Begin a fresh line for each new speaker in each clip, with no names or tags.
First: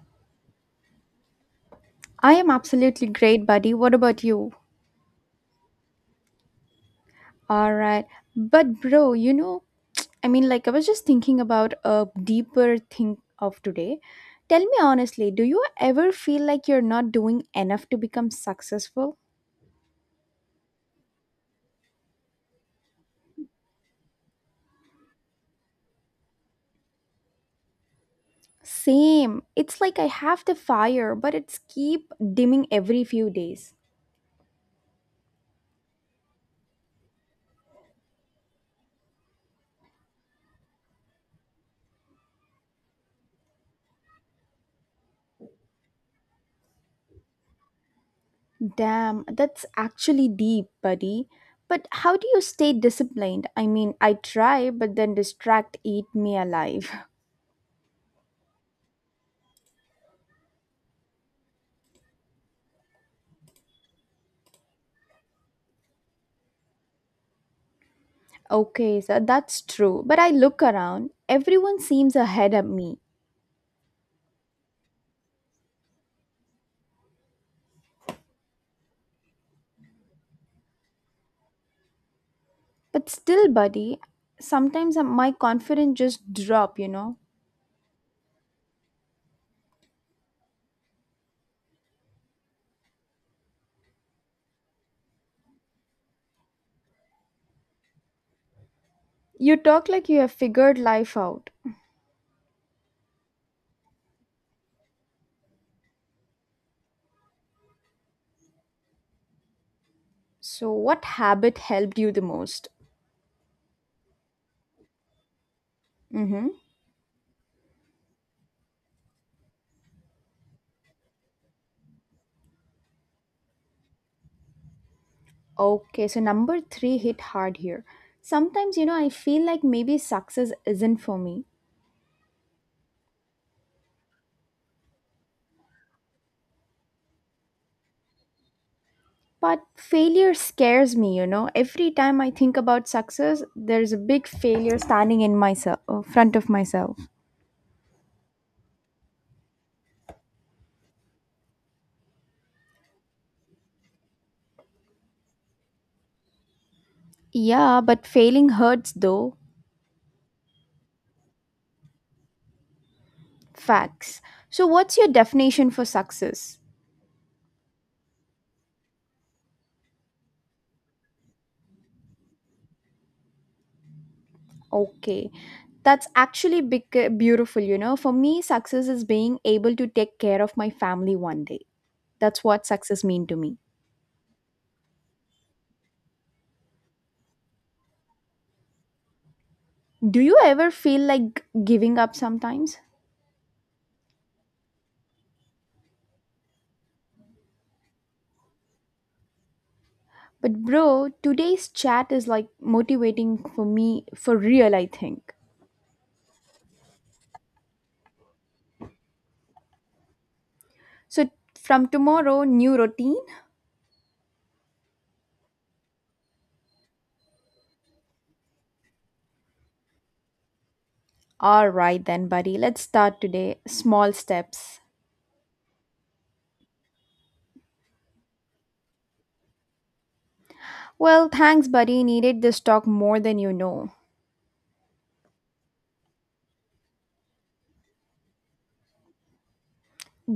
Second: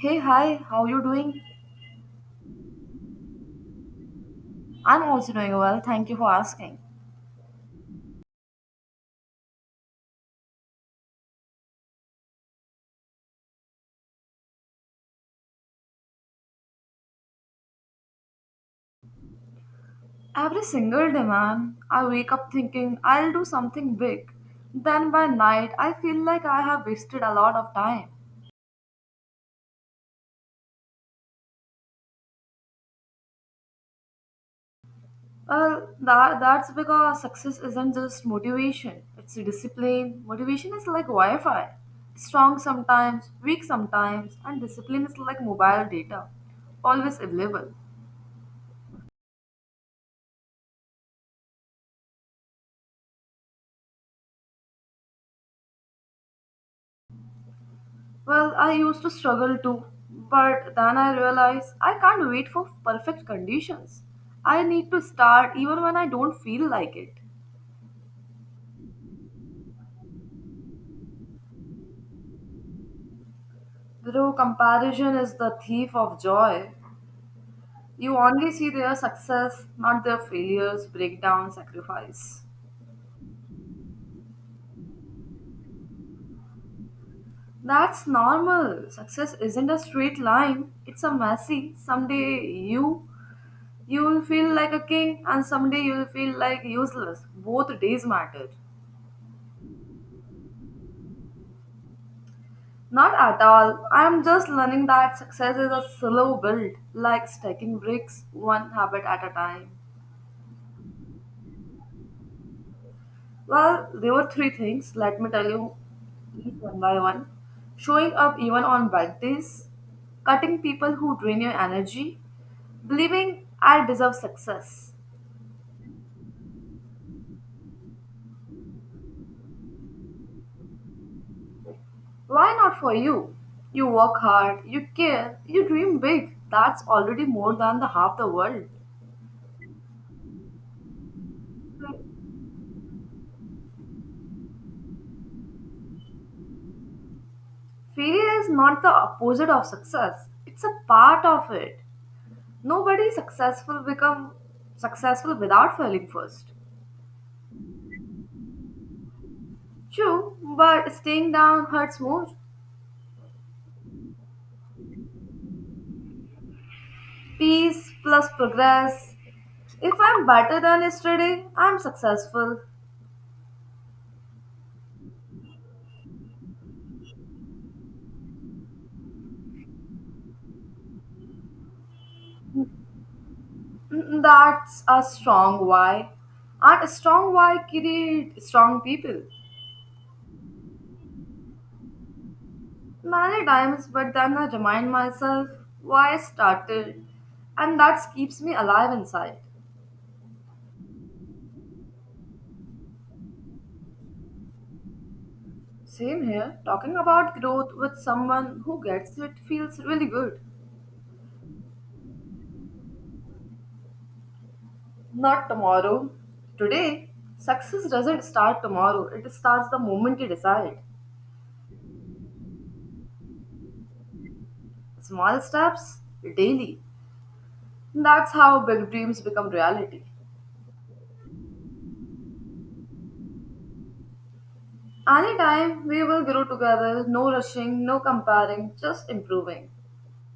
Hey, hi, how you doing?
I am absolutely great, buddy. What about you?
I'm also doing well, thank you for asking.
All right. But, bro, you know, I was just thinking about a deeper thing of today. Tell me honestly, do you ever feel like you're not doing enough to become successful?
Every single day, man, I wake up thinking I'll do something big. Then by night, I feel like I have wasted a lot of time.
Same. It's like I have the fire, but it's keep dimming every few days.
Well, that's because success isn't just motivation, it's discipline. Motivation is like Wi Fi strong sometimes, weak sometimes, and discipline is like mobile data, always available.
Damn, that's actually deep, buddy. But how do you stay disciplined? I mean, I try, but then distract eat me alive.
Well, I used to struggle too, but then I realized I can't wait for perfect conditions. I need to start even when I don't feel like it.
Okay, so that's true. But I look around, everyone seems ahead of me.
Though comparison is the thief of joy. You only see their success, not their failures, breakdown, sacrifice.
But still, buddy, sometimes my confidence just drop, you know.
That's normal. Success isn't a straight line. It's a messy. Someday you will feel like a king and someday you will feel like useless. Both days matter.
You talk like you have figured life out.
Not at all. I'm just learning that success is a slow build, like stacking bricks one habit at a time.
So what habit helped you the most?
Well, there were three things, let me tell you
Mm-hmm.
each one by one. Showing up even on bad days, cutting people who drain your energy, believing I deserve success.
Okay, so number three hit hard here. Sometimes, you know, I feel like maybe success isn't for me.
Why not for you? You work hard, you care, you dream big. That's already more than the half the world.
But failure scares me, you know. Every time I think about success, there's a big failure standing in myself, front of myself.
Failure is not the opposite of success. It's a part of it. Nobody successful become successful without failing first.
Yeah, but failing hurts though.
True, but staying down hurts more.
Facts. So, what's your definition for success?
Peace plus progress. If I'm better than yesterday, I'm successful.
Okay, that's actually big, beautiful, you know. For me, success is being able to take care of my family one day. That's what success mean to me.
Mm, that's a strong why. And a strong why create strong people.
Do you ever feel like giving up sometimes?
Many times, but then I remind myself why I started, and that keeps me alive inside.
But bro, today's chat is like motivating for me for real, I think.
Same here. Talking about growth with someone who gets it feels really good.
So from tomorrow, new routine?
Not tomorrow. Today, success doesn't start tomorrow, it starts the moment you decide.
All right then, buddy. Let's start today. Small steps.
Small steps daily. That's how big dreams become reality.
Well, thanks, buddy. Needed this talk more than you know.
Anytime we will grow together, no rushing, no comparing, just improving.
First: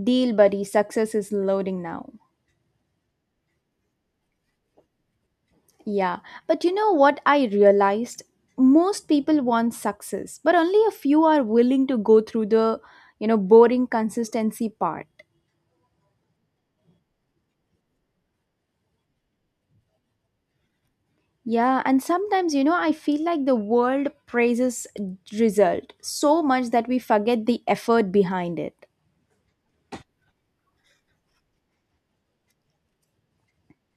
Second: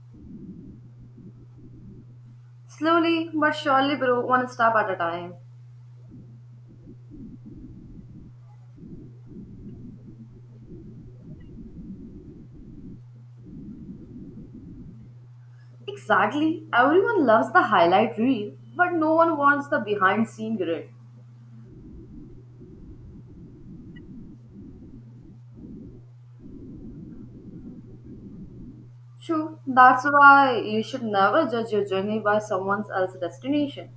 Deal, buddy. Success is loading now.
Slowly but surely, grow one step at a time.
Yeah, but you know what I realized? Most people want success, but only a few are willing to go through the boring consistency part.
Exactly. Everyone loves the highlight reel, but no one wants the behind scene grid.
Yeah, and sometimes, you know, I feel like the world praises result so much that we forget the effort behind it.
True, that's why you should never judge your journey by someone else's destination.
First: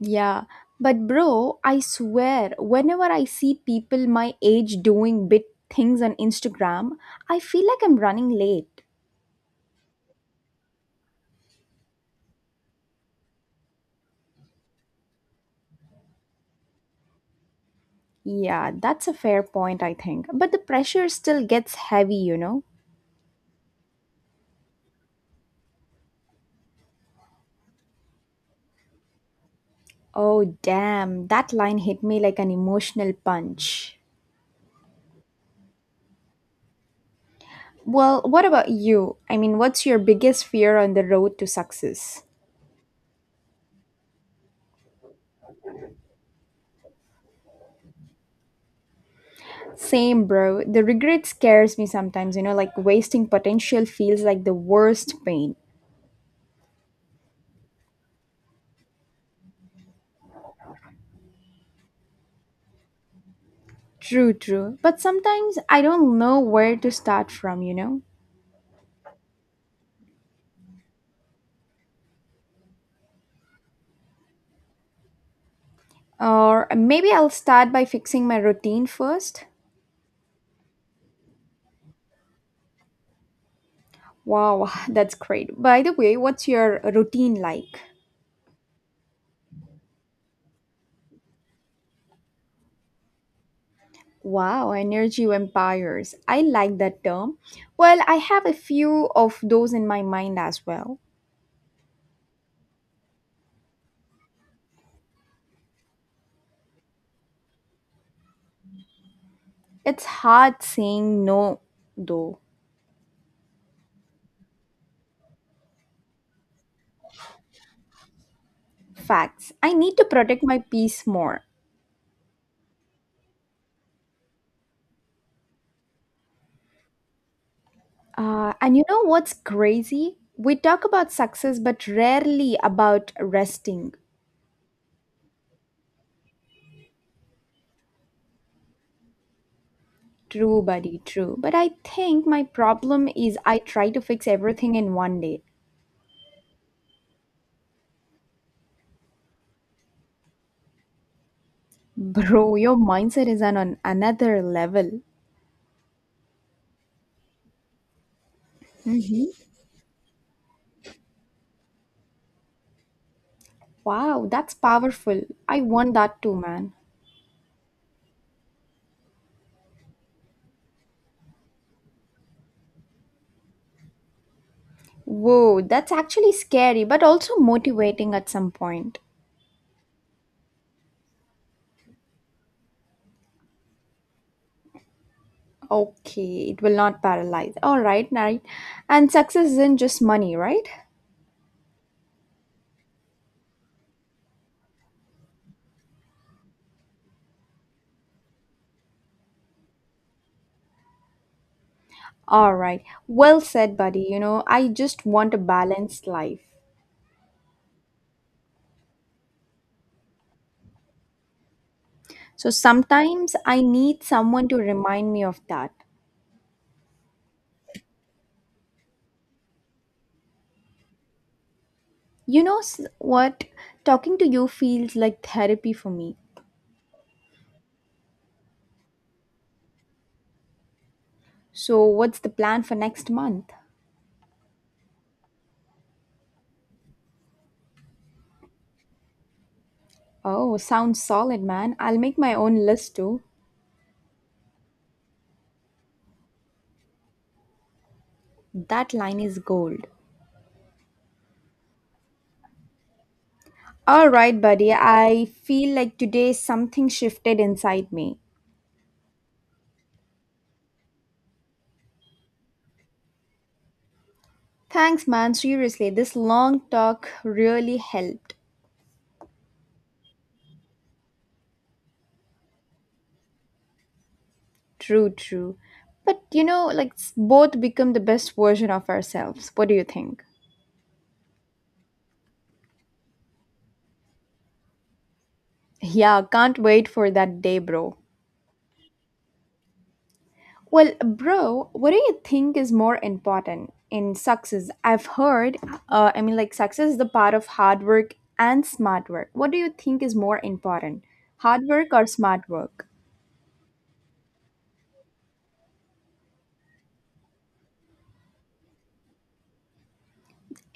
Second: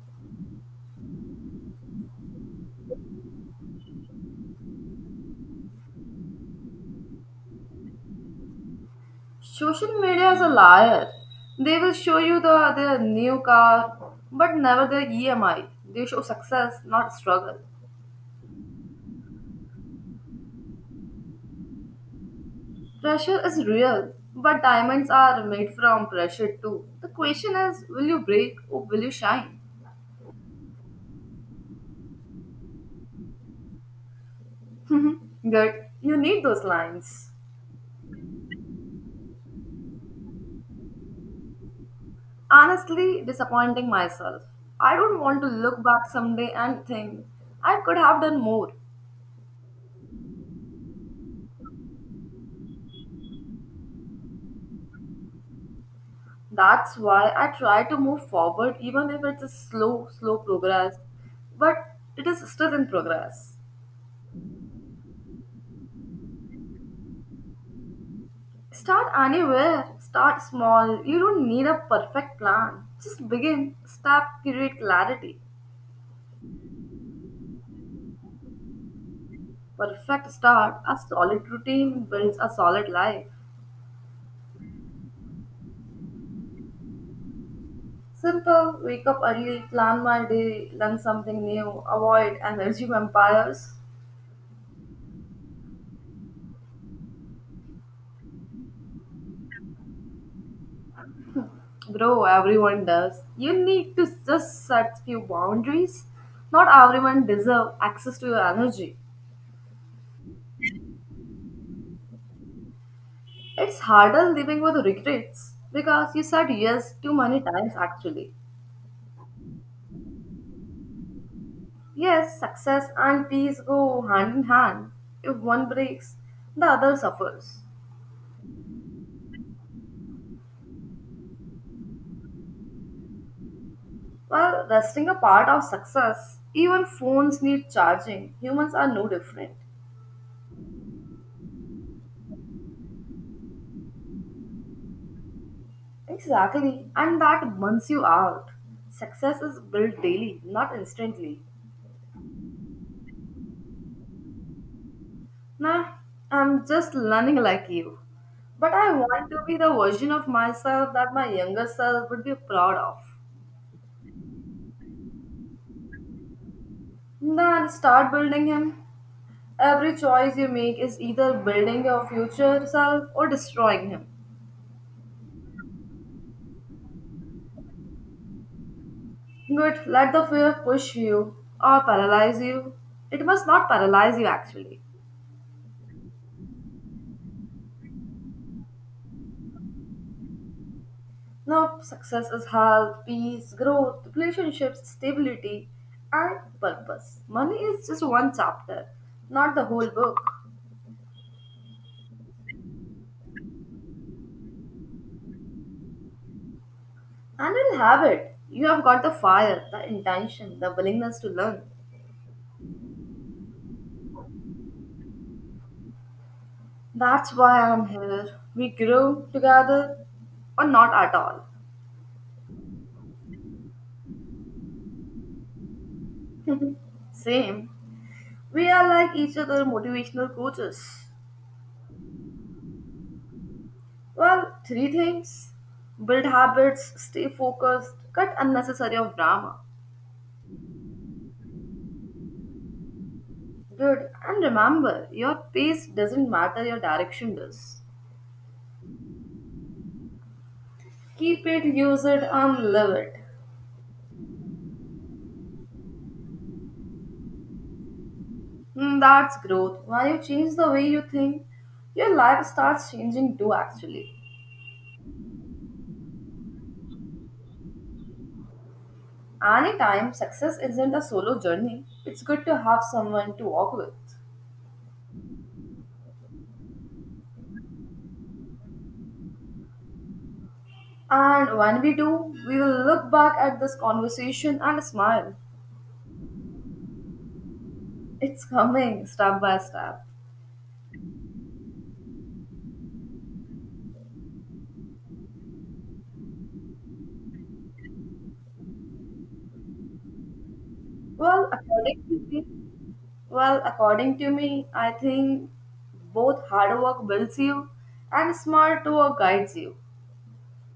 Yeah, but bro, I swear, whenever I see people my age doing big things on Instagram, I feel like I'm running late.
Social media is a liar. They will show you their new car, but never their EMI. They show success, not struggle.
Yeah, that's a fair point, I think. But the pressure still gets heavy, you know?
Pressure is real, but diamonds are made from pressure too. The question is, will you break or will you shine?
Oh, damn, that line hit me like an emotional punch.
Good. You need those lines.
Well, what about you? I mean, what's your biggest fear on the road to success?
Honestly, disappointing myself. I don't want to look back someday and think I could have done more.
Same, bro. The regret scares me sometimes, you know, like wasting potential feels like the worst pain.
That's why I try to move forward even if it's a slow progress. But it is still in progress.
True, true. But sometimes I don't know where to start from, you know?
Start anywhere, start small. You don't need a perfect plan. Just begin, step, create clarity.
Or maybe I'll start by fixing my routine first.
Perfect start, a solid routine builds a solid life.
Wow, that's great. By the way, what's your routine like?
Simple, wake up early, plan my day, learn something new, avoid energy vampires.
Wow, energy vampires. I like that term. Well, I have a few of those in my mind as well.
Bro, everyone does. You need to just set few boundaries. Not everyone deserve access to your energy.
It's hard saying no, though.
It's harder living with regrets because you said yes too many times actually.
Facts. I need to protect my peace more.
Yes, success and peace go hand in hand. If one breaks, the other suffers.
And you know what's crazy? We talk about success, but rarely about resting.
While resting a part of success, even phones need charging. Humans are no different.
True, buddy, true. But I think my problem is I try to fix everything in one day.
Exactly, and that burns you out. Success is built daily, not instantly.
Bro, your mindset is on another level.
Nah, I'm just learning like you. But I want to be the version of myself that my younger self would be proud of.
Wow, that's powerful. I want that too, man.
Then start building him. Every choice you make is either building your future self or destroying him.
Whoa, that's actually scary, but also motivating at some point.
Good, let the fear push you or paralyze you. It must not paralyze you actually.
Okay, it will not paralyze. All right, right. And success isn't just money, right?
Nope, success is health, peace, growth, relationships, stability, and purpose. Money is just one chapter, not the whole book.
All right. Well said, buddy. You know, I just want a balanced life.
And you'll have it. You have got the fire, the intention, the willingness to learn.
So sometimes I need someone to remind me of that.
That's why I'm here. We grow together or not at all.
You know what? Talking to you feels like therapy for me.
Same. We are like each other motivational coaches.
So, what's the plan for next month?
Well, three things build habits, stay focused, cut unnecessary of drama.
Oh, sounds solid, man. I'll make my own list too.
Good. And remember, your pace doesn't matter, your direction does.
That line is gold.
Keep it, use it, and live it.
All right, buddy. I feel like today something shifted inside me.
Hmm, that's growth. When you change the way you think, your life starts changing too, actually.
Thanks, man. Seriously, this long talk really helped.
Anytime success isn't a solo journey, it's good to have someone to walk with.
True, true. But you know, both become the best version of ourselves. What do you think?
And when we do, we will look back at this conversation and smile.
Yeah, can't wait for that day, bro.
It's coming step by step.
Well, bro, what do you think is more important in success? I've heard, success is the part of hard work and smart work. What do you think is more important,
Well,
hard work
according
or
to me,
smart work?
well, according to me, I think both hard work builds you and smart work guides you.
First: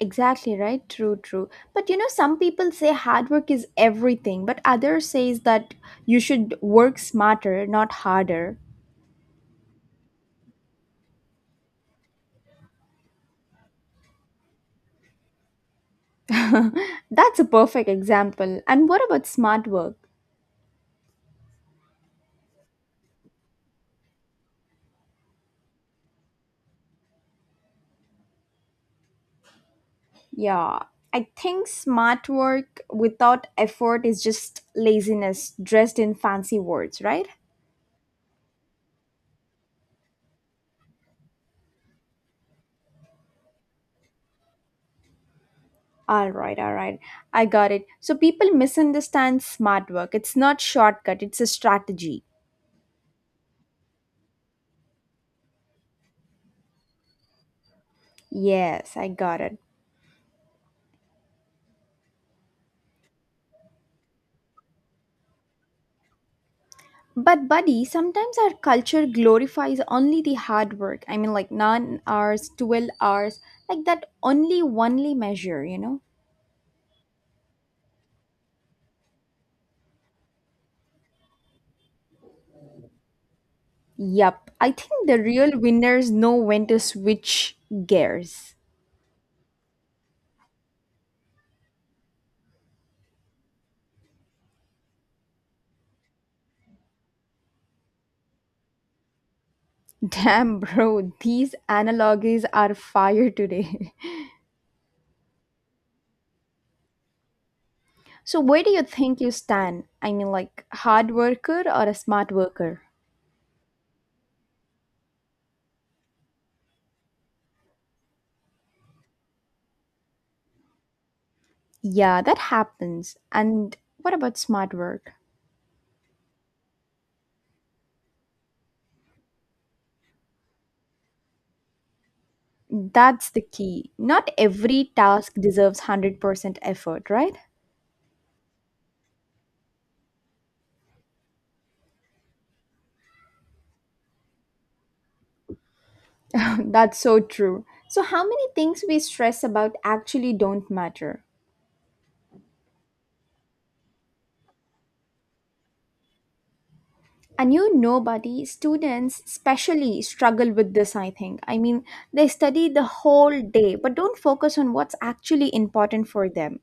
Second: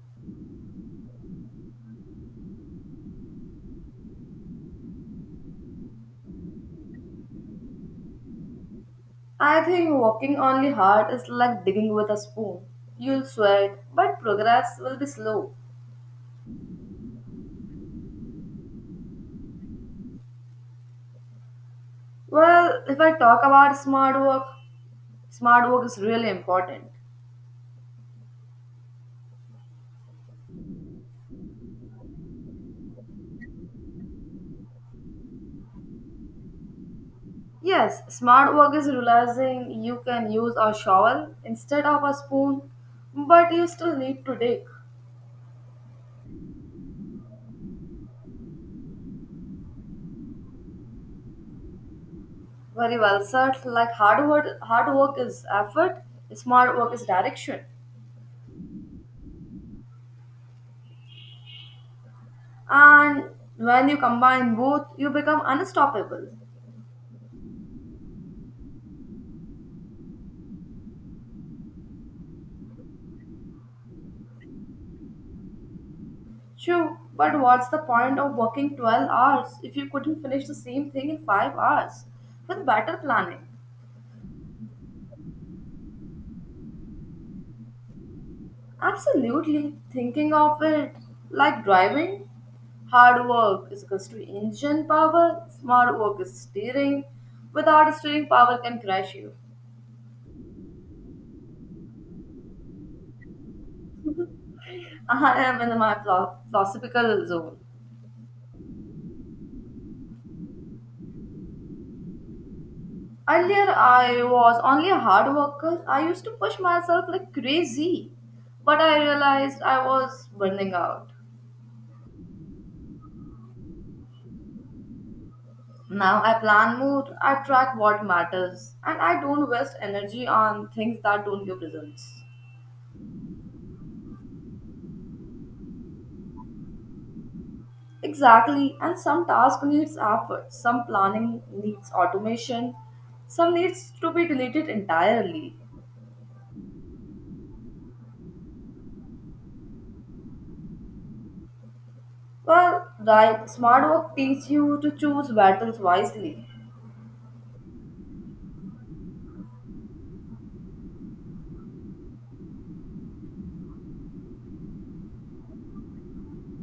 Exactly right. True, true. But you know, some people say hard work is everything, but others says that you should work smarter, not harder.
I think walking only hard is like digging with a spoon. You'll sweat, but progress will be slow.
That's a perfect example. And what about smart work?
Well, if I talk about smart work is really important.
Yeah, I think smart work without effort is just laziness dressed in fancy words, right?
Yes, smart work is realizing you can use a shovel instead of a spoon, but you still need to dig.
All right, all right. I got it. So people misunderstand smart work. It's not shortcut, it's a strategy.
Very well said. Hard work is effort, smart work is direction.
Yes, I got it.
And when you combine both, you become unstoppable.
But buddy, sometimes our culture glorifies only the hard work. I mean like 9 hours, 12 hours, like that only measure, you know?
True, but what's the point of working 12 hours if you couldn't finish the same thing in 5 hours with better planning?
Yup, I think the real winners know when to switch gears.
Absolutely. Thinking of it like driving, hard work is equals to engine power, smart work is steering. Without steering, power can crash you.
Damn, bro, these analogies are fire today.
I am in my philosophical zone.
So, where do you think you stand? I mean, like, hard worker or a smart worker?
Earlier, I was only a hard worker. I used to push myself like crazy, but I realized I was burning out.
Yeah, that happens. And what about smart work?
Now I plan more, I track what matters, and I don't waste energy on things that don't give results.
That's the key. Not every task deserves 100% effort, right?
Exactly, and some task needs effort, some planning needs automation, some needs to be deleted entirely.
That's so true. So, how many things we stress about actually don't matter?
Well, right, smart work teaches you to choose battles wisely.
And you know, buddy, students especially struggle with this, I think. I mean, they study the whole day, but don't focus on what's actually important for them.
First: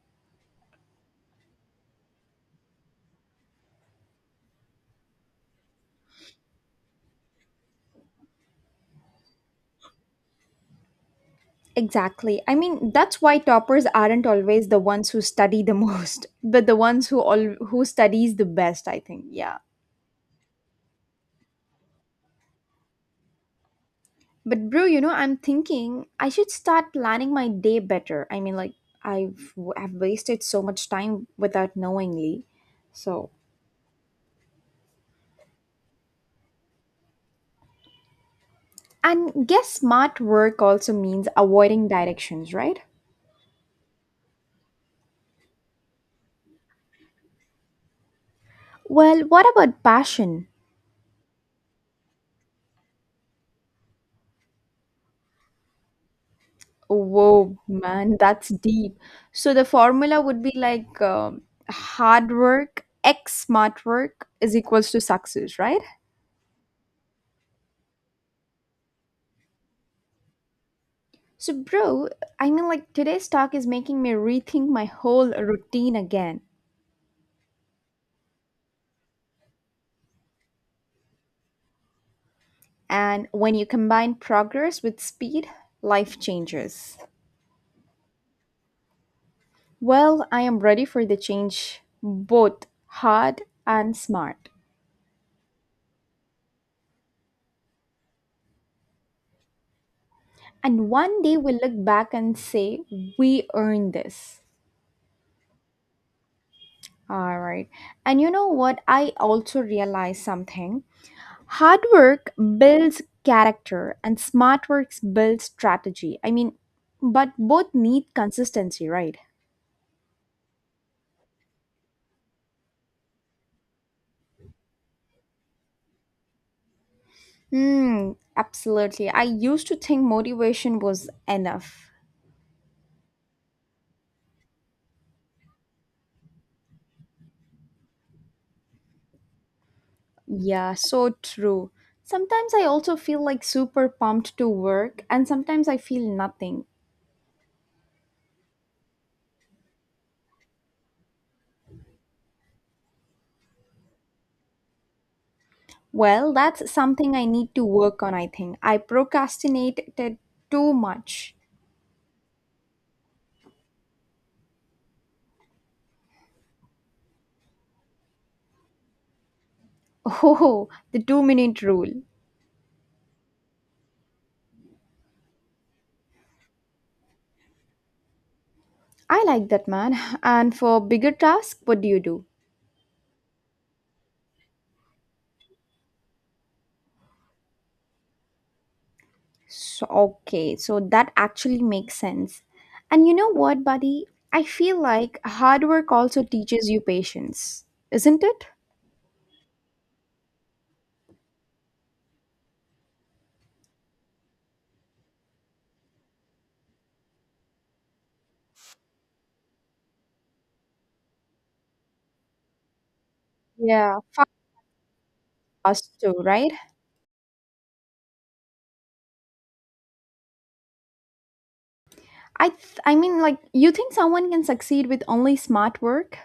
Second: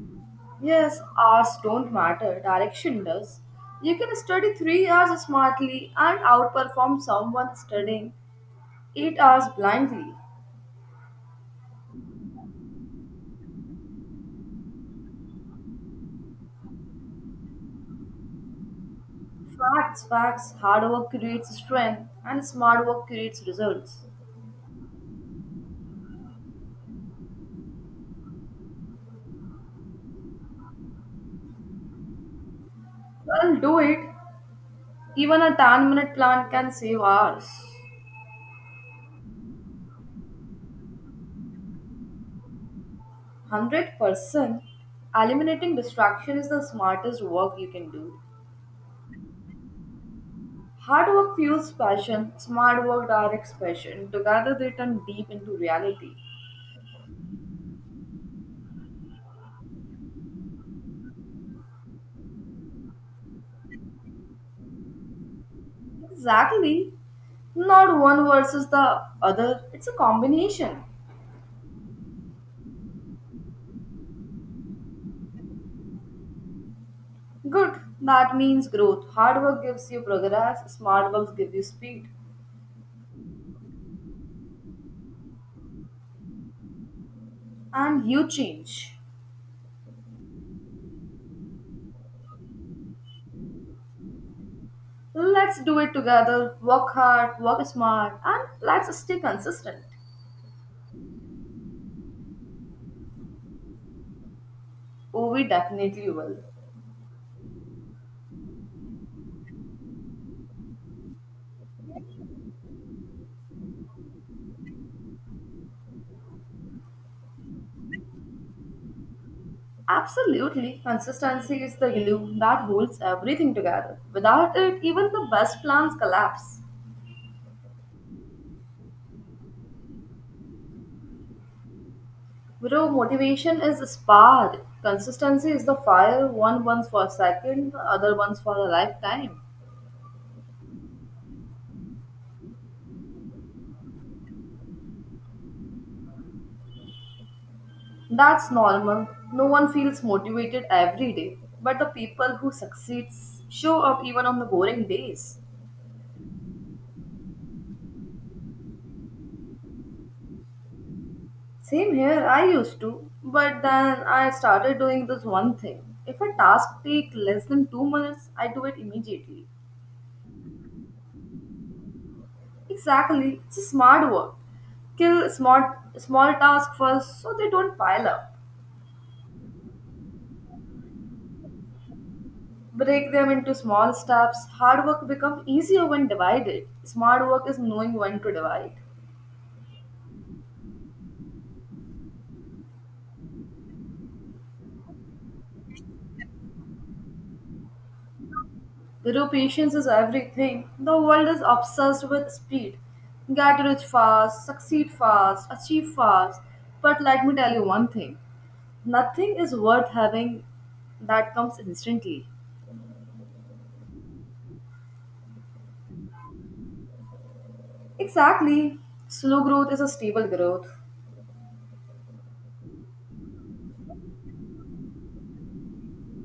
Yes, hours don't matter, direction does. You can study 3 hours smartly and outperform someone studying 8 hours blindly.
Exactly. I mean, that's why toppers aren't always the ones who study the most, but the ones who all who studies the best, I think. Yeah.
Facts, facts. Hard work creates strength and smart work creates results.
But bro, you know, I'm thinking I should start planning my day better. I mean, like I've wasted so much time without knowingly. So,
Well, do it. Even a 10-minute plan can save hours.
and guess smart work also means avoiding directions, right?
100% eliminating distraction is the smartest work you can do.
Well, what about passion?
Hard work fuels passion, smart work directs passion. Together they turn deep into reality.
Whoa, man, that's deep. So the formula would be like hard work x smart work is equals to success, right?
Exactly. Not one versus the other, it's a combination.
So, bro, today's talk is making me rethink my whole routine again.
Good. That means growth. Hard work gives you progress, smart work gives you speed.
And when you combine progress with speed, life changes.
And you change.
Well, I am ready for the change, both hard and smart.
Let's do it together. Work hard, work smart, and let's stay consistent.
And one day we'll look back and say, we earned this.
Oh, we definitely will.
All right. And you know what? I also realized something. Hard work builds character and smart work builds strategy. I mean, but both need consistency, right?
Absolutely, consistency is the glue that holds everything together. Without it, even the best plans collapse.
Hmm, absolutely. I used to think motivation was enough.
Bro, motivation is a spark. Consistency is the fire, one burns for a second, the other burns for a lifetime.
Yeah, so true. Sometimes I also feel like super pumped to work, and sometimes I feel nothing.
That's normal. No one feels motivated every day, but the people who succeed show up even on the boring days.
Well, that's something I need to work on, I think. I procrastinated too much.
Same here, I used to, but then I started doing this one thing. If a task takes less than 2 minutes, I do it immediately.
Oh, the 2-minute rule.
Exactly, it's a smart work. Kill small tasks first so they don't pile up.
I like that, man. And for bigger tasks, what do you do?
Break them into small steps. Hard work becomes easier when divided. Smart work is knowing when to divide.
So, okay, so that actually makes sense. And you know what, buddy? I feel like hard work also teaches you patience, isn't it?
Zero patience is everything. The world is obsessed with speed. Get rich fast, succeed fast, achieve fast. But let me tell you one thing. Nothing is worth having that comes instantly.
Yeah, fast too, right?
Exactly. Slow growth is a stable growth.
I mean like you think someone can succeed with only smart work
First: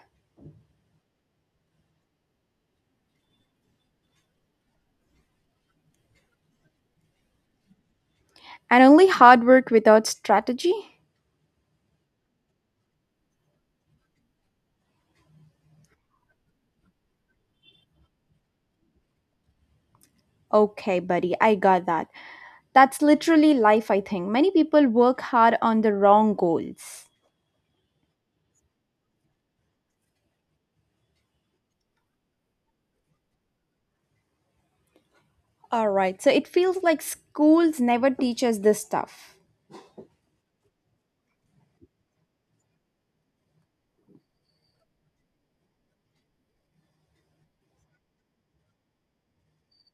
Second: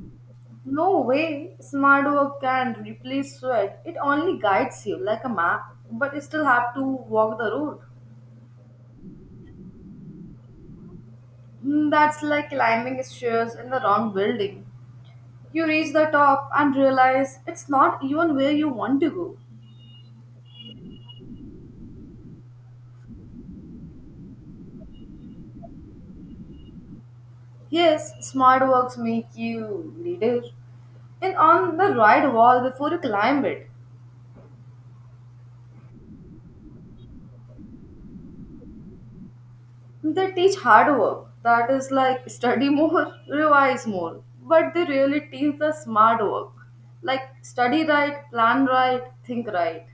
No way smart work can replace sweat. It only guides you like a map, but you still have to walk the road.
and only hard work without strategy?
Hmm, that's like climbing stairs in the wrong building. You reach the top and realize it's not even where you want to go.
Okay, buddy, I got that. That's literally life, I think. Many people work hard on the wrong goals.
Yes, smart works make you leader and on the right wall before you climb it.
All right, so it feels like schools never teach us this stuff.
They teach hard work, that is like study more, revise more, but they really teach the smart work, like study right, plan right, think right.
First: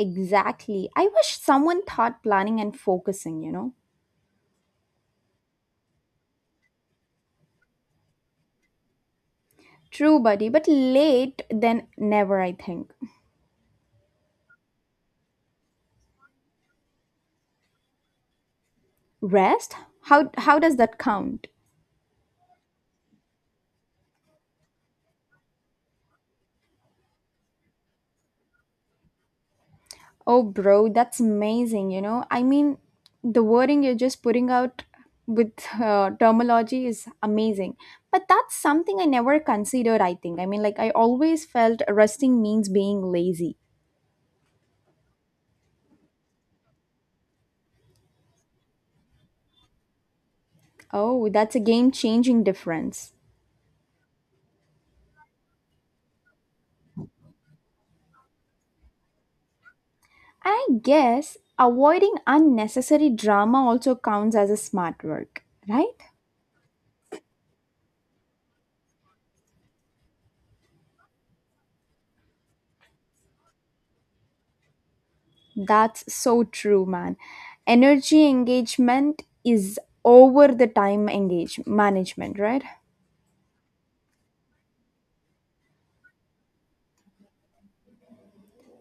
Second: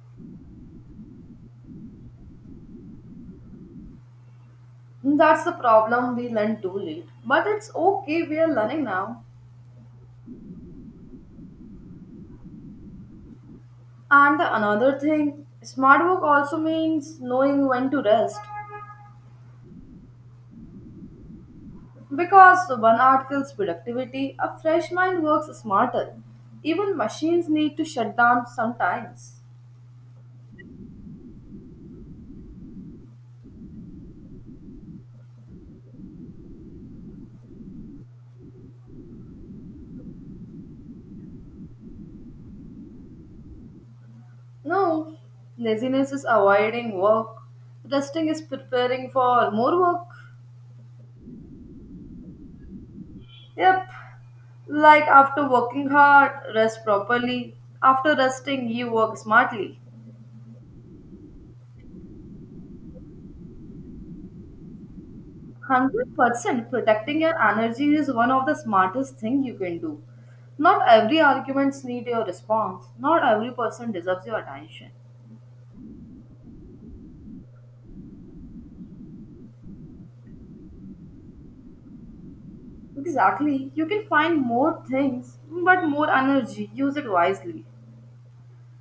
Exactly. I wish someone taught planning and focusing, you know.
That's the problem we learn too late, but it's okay, we are learning now.
True, buddy, but late than never, I think.
And another thing, smart work also means knowing when to rest.
Rest? How does that count?
Because 1 hour kills productivity, a fresh mind works smarter. Even machines need to shut down sometimes.
Oh, bro, that's amazing. You know, I mean, the wording you're just putting out with terminology is amazing. But that's something I never considered, I think. I mean, like, I always felt resting means being lazy.
No, laziness is avoiding work. Resting is preparing for more work.
Oh, that's a game changing difference.
Yep. Like after working hard, rest properly. After resting, you work smartly.
And I guess avoiding unnecessary drama also counts as a smart work, right?
100% protecting your energy is one of the smartest thing you can do. Not every arguments need your response. Not every person deserves your attention.
That's so true, man. Energy engagement is over the time engage management, right?
Exactly. You can find more things, but more energy. Use it wisely.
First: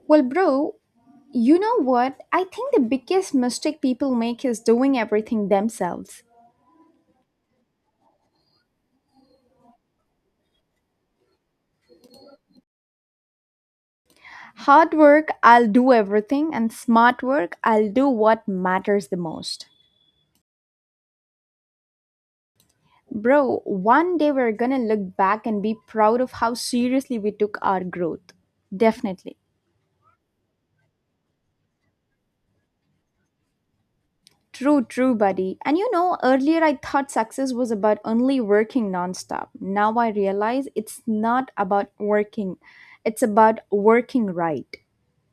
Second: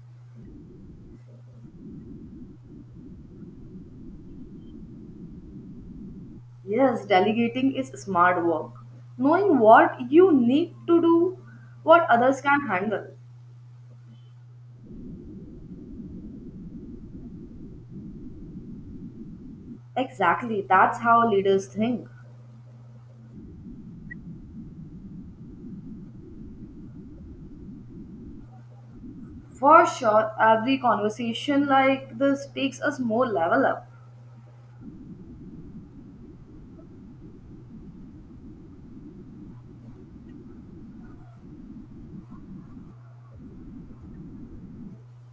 Well, bro, you know what? I think the biggest mistake people make is doing everything themselves.
Yes, delegating is smart work. Knowing what you need to do, what others can handle.
Hard work, I'll do everything, and smart work, I'll do what matters the most.
Exactly, that's how leaders think.
Bro, one day we're gonna look back and be proud of how seriously we took our growth. Definitely.
For sure, every conversation like this takes us more level up.
True, true, buddy. And you know, earlier I thought success was about only working nonstop. Now I realize it's not about working, it's about working right.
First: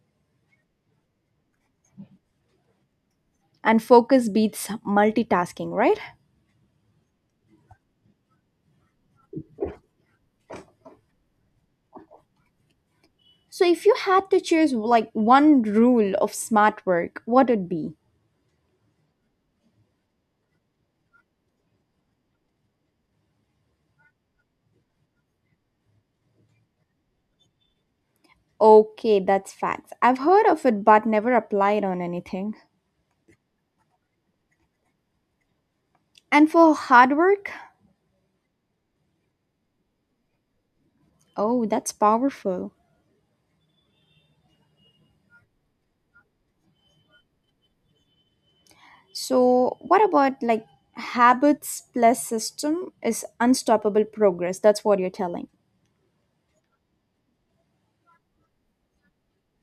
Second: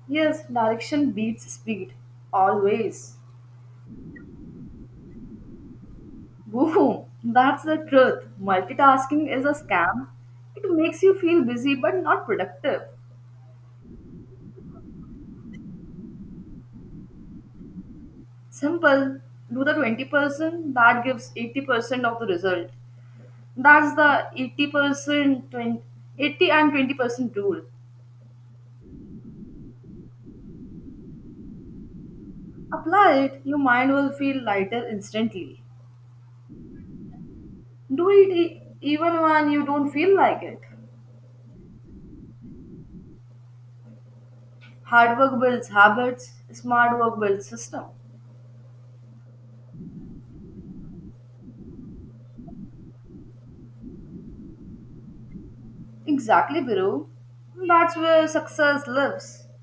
Yes, direction beats speed. Always.
And focus beats multitasking, right?
Boom, that's the truth. Multitasking is a scam. It makes you feel busy but not productive.
So if you had to choose like one rule of smart work, what would be?
Simple, do the 20%, that gives 80% of the result. That's the 80%, 20 80 and 20% rule.
Okay, that's facts. I've heard of it but never applied on anything.
Apply it, your mind will feel lighter instantly.
And for hard work?
Do it even when you don't feel like it.
Oh, that's powerful.
Hard work builds habits, smart work builds system.
So what about like habits plus system is unstoppable progress. That's what you're telling.
Exactly, Biro. That's where success lives.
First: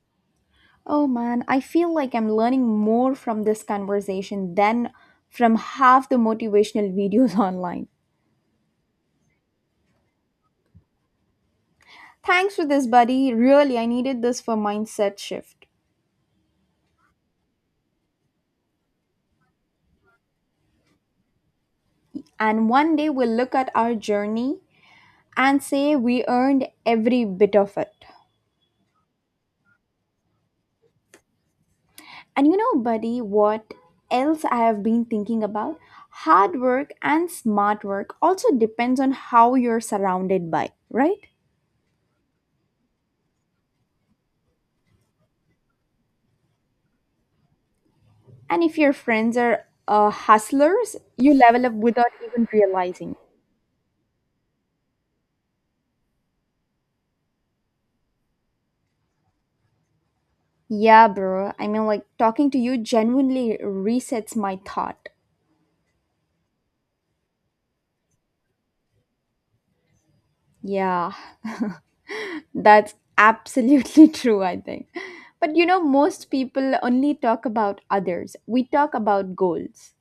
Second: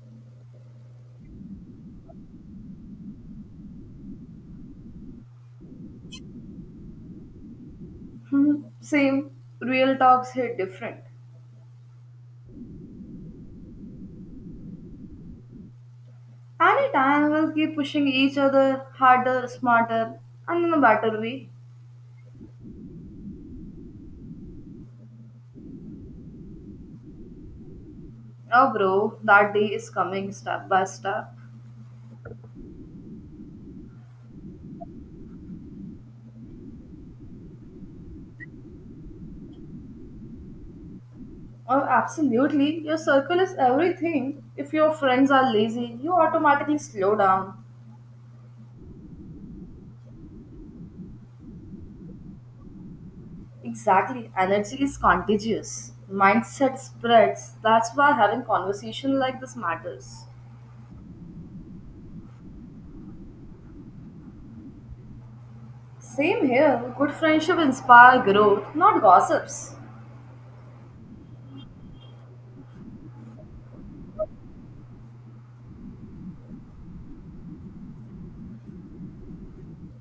Oh man, I feel like I'm learning more from this conversation than from half the motivational videos online.
Hmm, same. Real talks hit different.
Thanks for this, buddy. Really, I needed this for mindset shift.
Anytime we'll keep pushing each other harder, smarter, and in a better way.
And one day we'll look at our journey and say we earned every bit of it.
Oh, bro, that day is coming step by step.
And you know, buddy, what else I have been thinking about? Hard work and smart work also depends on how you're surrounded by, right?
Oh, absolutely. Your circle is everything. If your friends are lazy, you automatically slow down.
And if your friends are hustlers, you level up without even realizing.
Exactly. Energy is contagious. Mindset spreads. That's why having conversation like this matters.
Yeah, bro. I mean, like talking to you genuinely resets my thought.
Same here. Good friendship inspire growth, not gossips.
Yeah. That's absolutely true, I think. But you know, most people only talk about others. We talk about goals.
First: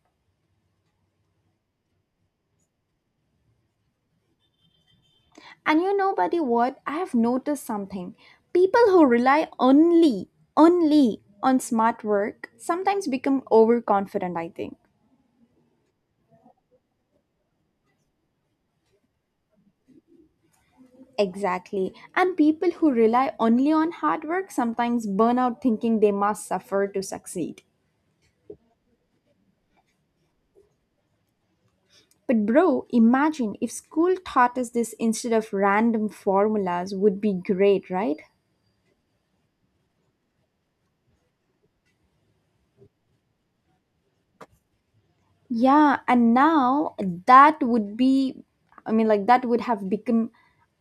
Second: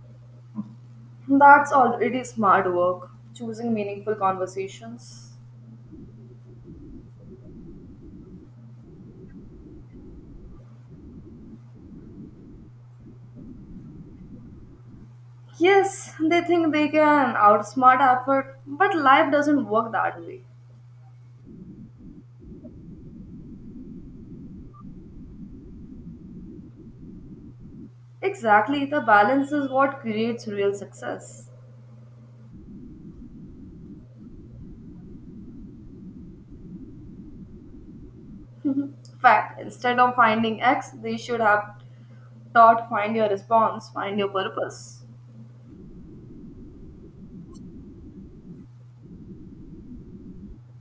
That's already smart work. Choosing meaningful conversations.
And you know, buddy, what? I have noticed something. People who rely only on smart work sometimes become overconfident, I think.
Yes, they think they can outsmart effort, but life doesn't work that way.
Exactly. And people who rely only on hard work sometimes burn out thinking they must suffer to succeed.
Exactly, the balance is what creates real success.
But bro, imagine if school taught us this instead of random formulas would be great, right?
Fact, instead of finding X, they should have taught find your response, find your purpose.
Yeah, and now that would be that would have become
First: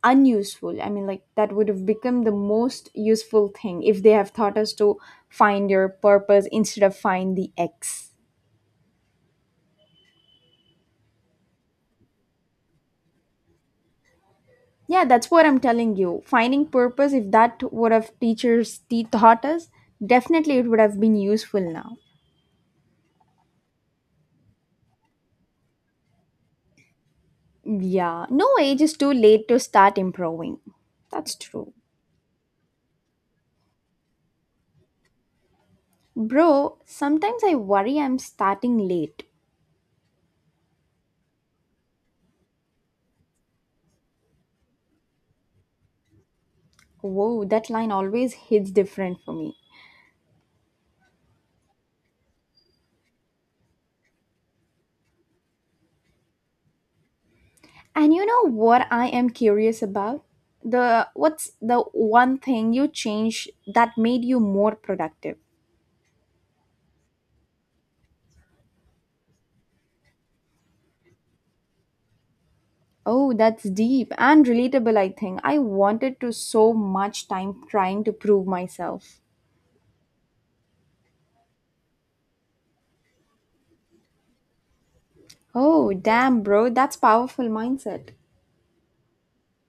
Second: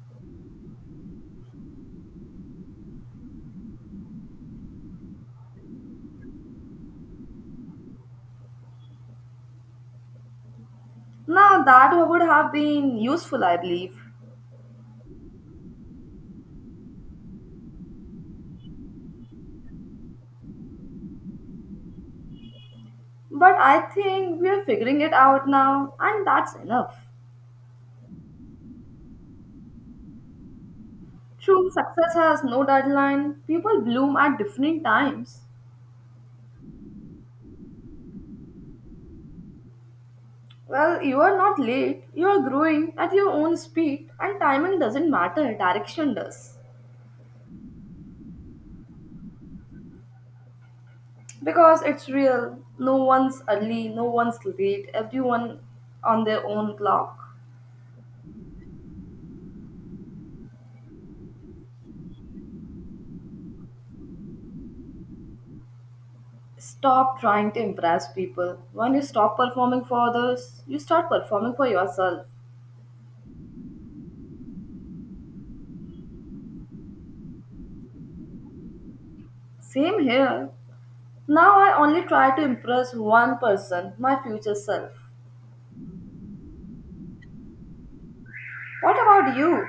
unuseful. That would have become the most useful thing if they have taught us to find your purpose instead of find the X.
Now, that would have been useful, I believe.
Yeah, that's what I'm telling you. Finding purpose if that would have taught us, definitely it would have been useful now.
But I think we are figuring it out now, and that's enough.
Yeah, no age is too late to start improving. That's
True,
true.
success has no deadline. People bloom at different times.
Bro, sometimes I worry I'm starting late.
Well, you are not late, you are growing at your own speed, and timing doesn't matter, direction does.
Whoa, that line always hits different for me.
Because it's real. No one's early, no one's late, everyone on their own clock.
And you know what I am curious about? The What's the one thing you changed that made you more productive?
Stop trying to impress people. When you stop performing for others, you start performing for yourself.
Oh, that's deep and relatable, I think. I wanted to so much time trying to prove myself.
Same here. Now I only try to impress one person, my future self.
Oh, damn, bro, that's powerful mindset.
What about you?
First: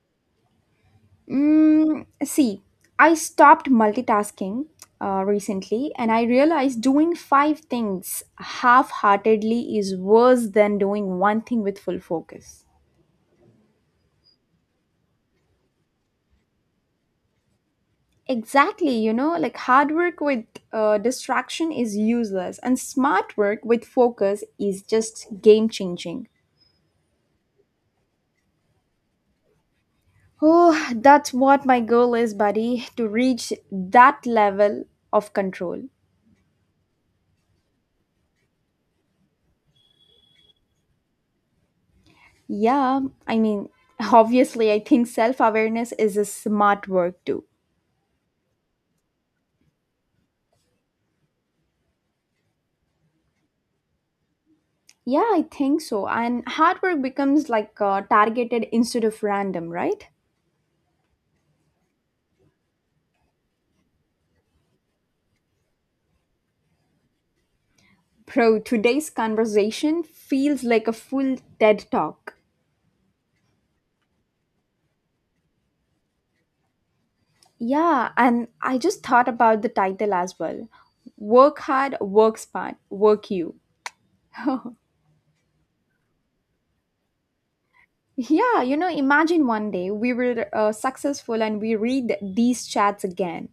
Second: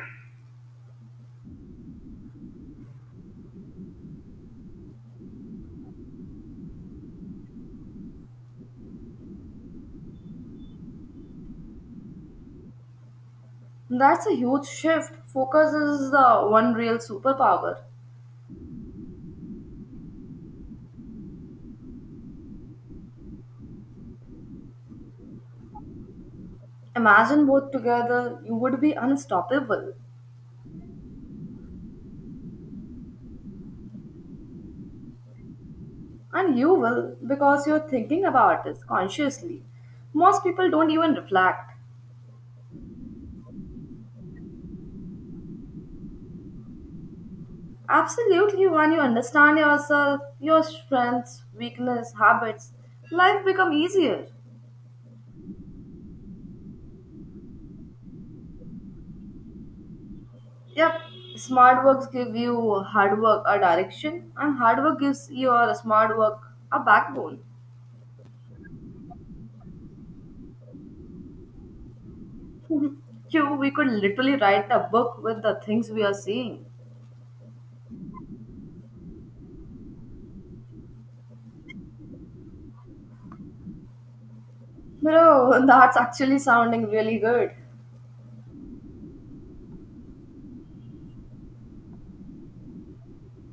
See, I stopped multitasking recently and I realized doing five things half heartedly is worse than doing one thing with full focus.
That's a huge shift. Focus is the one real superpower.
Exactly, you know, like hard work with distraction is useless, and smart work with focus is just game changing.
Imagine both together, you would be unstoppable.
Oh, that's what my goal is, buddy, to reach that level of control.
And you will because you're thinking about it consciously. Most people don't even reflect.
Yeah, I mean, obviously, I think self awareness is a smart work too.
Absolutely, when you understand yourself, your strengths, weakness, habits, life become easier.
Yeah, I think so. And hard work becomes like targeted instead of random, right?
Yep, smart works give you hard work a direction, and hard work gives your smart work a backbone.
Bro, today's conversation feels like a full TED talk.
You, we could literally write a book with the things we are seeing.
Yeah, and I just thought about the title as well Work Hard, Work Smart, Work You.
Bro, that's actually sounding really good.
Yeah, you know, imagine one day we were successful and we read these chats again.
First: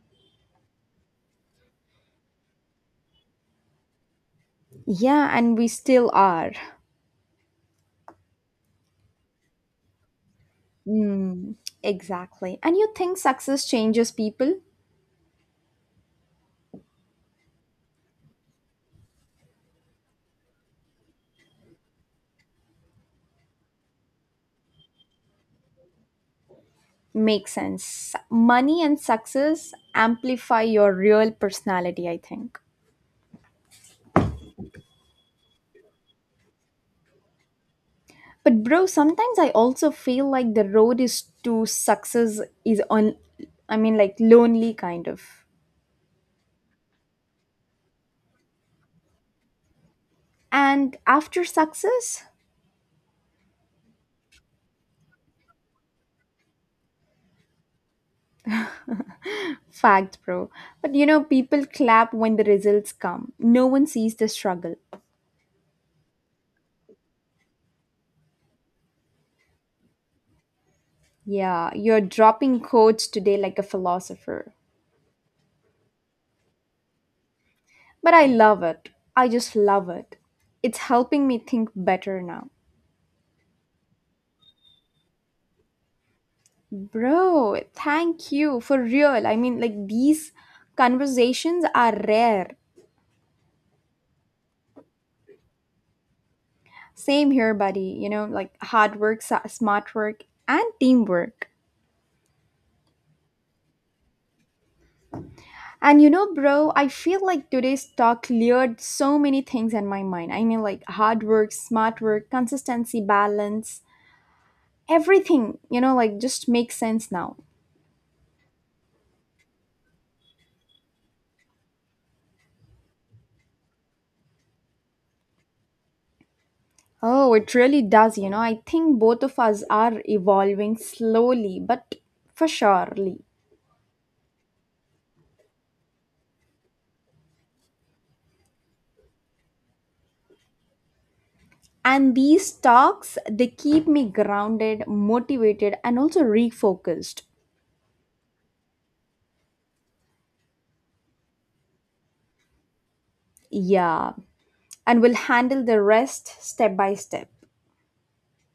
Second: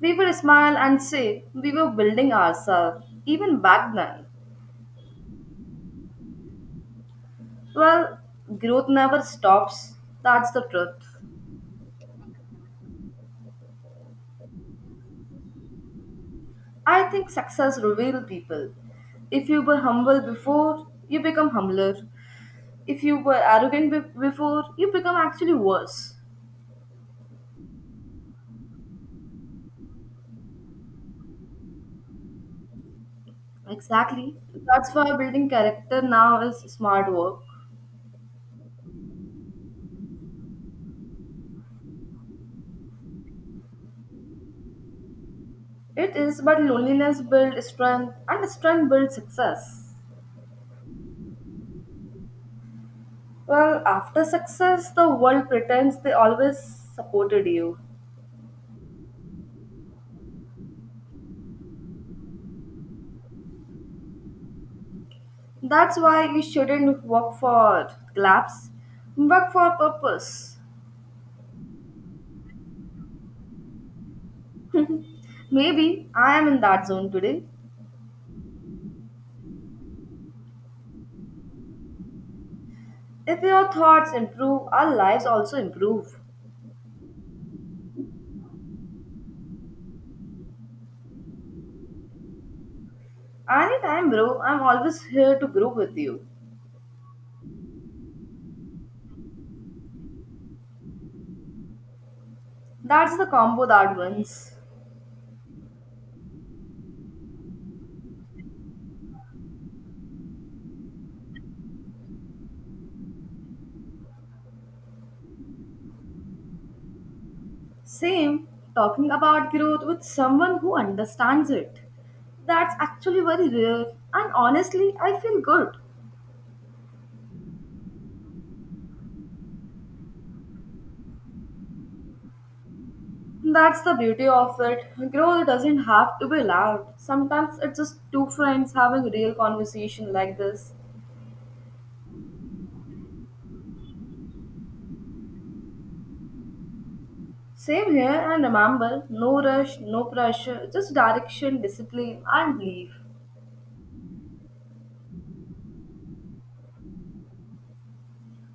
We would smile and say we were building ourselves even back then.
Yeah, and we still are.
Well, growth never stops. That's the truth.
Mm, exactly. And you think success changes people?
I think success reveals people. If you were humble before, you become humbler. If you were arrogant before, you become actually worse.
Makes sense. Money and success amplify your real personality, I think.
Exactly. That's why building character now is smart work.
But bro, sometimes I also feel like the road is to success is on Lonely kind of.
It is, but loneliness builds strength and strength builds success.
And after success,
Well, after success, the world pretends they always supported you.
fact, bro. But you know, people clap when the results come. No one sees the struggle.
That's why you shouldn't work for collapse, work for purpose.
Yeah, you're dropping quotes today like a philosopher.
Maybe I am in that zone today.
But I love it. I just love it. It's helping me think better now.
If your thoughts improve, our lives also improve.
Bro, thank you for real. I mean, like, these conversations are rare.
Anytime, bro, I'm always here to grow with you.
Same here, buddy. You know, like hard work, smart work, and teamwork.
That's the combo that wins.
And you know, bro, I feel like today's talk cleared so many things in my mind. I mean, like hard work, smart work, consistency, balance, everything, like just makes sense now.
Same, talking about growth with someone who understands it. That's actually very rare, and honestly, I feel good.
Oh, it really does. You know, I think both of us are evolving slowly, but for surely.
That's the beauty of it. Growth doesn't have to be loud. Sometimes it's just two friends having a real conversation like this.
And these talks, they keep me grounded, motivated, and also refocused.
Same here, and remember no rush, no pressure, just direction, discipline, and belief.
Yeah. And we'll handle the rest step by step.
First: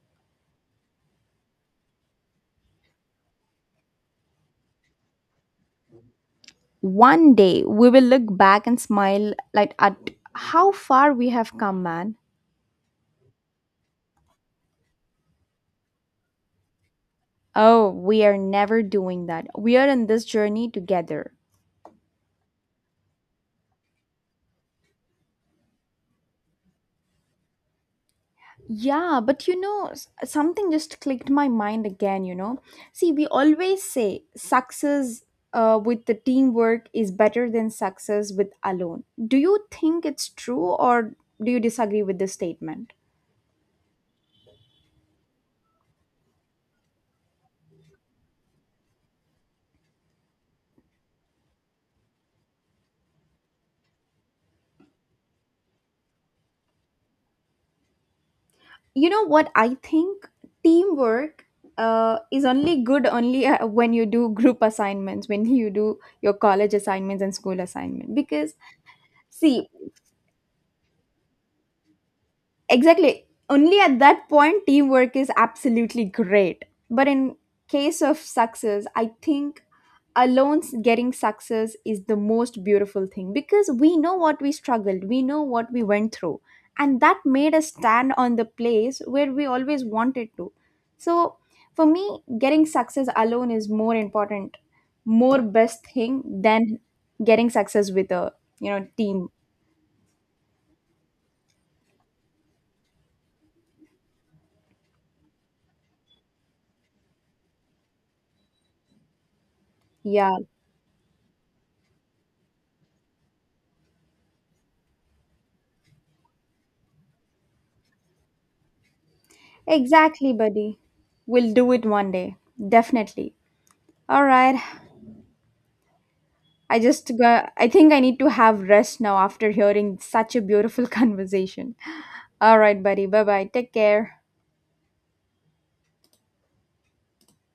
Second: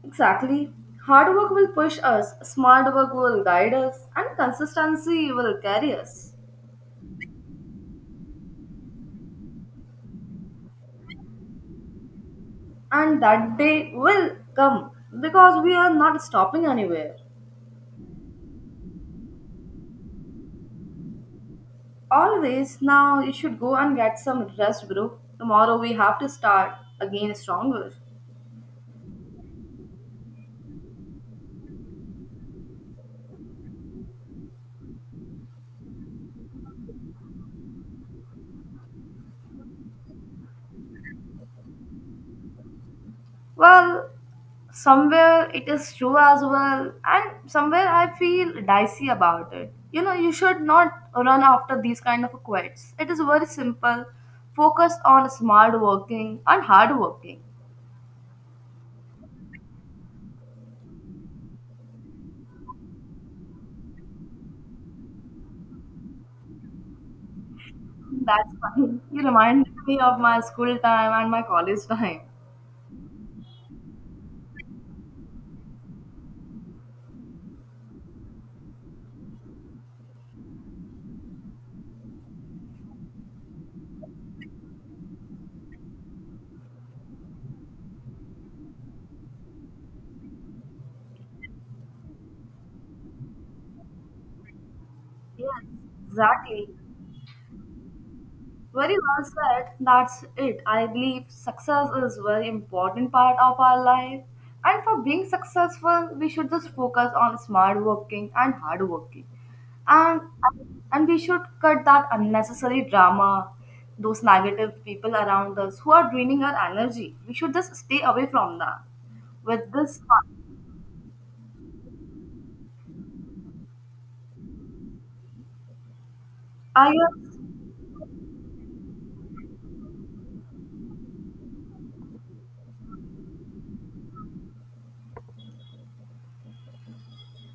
Exactly. Hard work will push us, smart work will guide us, and consistency will carry us.
One day, we will look back and smile like at how far we have come, man.
And that day will come because we are not stopping anywhere.
Oh, we are never doing that. We are in this journey together.
Always. Now you should go and get some rest, bro. Tomorrow we have to start again stronger.
Yeah, but you know, something just clicked my mind again, See, we always say success with the teamwork is better than success with alone. Do you think it's true or do you disagree with this statement?
Well, somewhere it is true as well, and somewhere I feel dicey about it. You know, you should not run after these kind of quits. It is very simple. Focus on smart working and hard working.
You know what I think? Teamwork is only good only when you do group assignments, when you do your college assignments and school assignment.
That's fine. You
See,
reminded me of my school time and my college time.
Exactly. Only at that point, teamwork is absolutely great. But in case of success, I think alone getting success is the most beautiful thing because we know what we struggled, we know what we went through, and that made us stand on the place where we always wanted to. So, for me, getting success alone is more important, more
Yes,
best thing
exactly.
than getting success with a
Very well
team.
said. That's it. I believe success is very important part of our life. And for being successful, we should just focus on smart working and hard working. And
Yeah.
and we should cut that unnecessary drama, those negative people around us who are draining our energy. We should just stay away from that. With this,
Exactly, buddy. We'll do it one day. Definitely. All right. I
I
just
guess
got, I think I need to have rest now after hearing such a beautiful conversation. All right, buddy. Bye bye. Take care.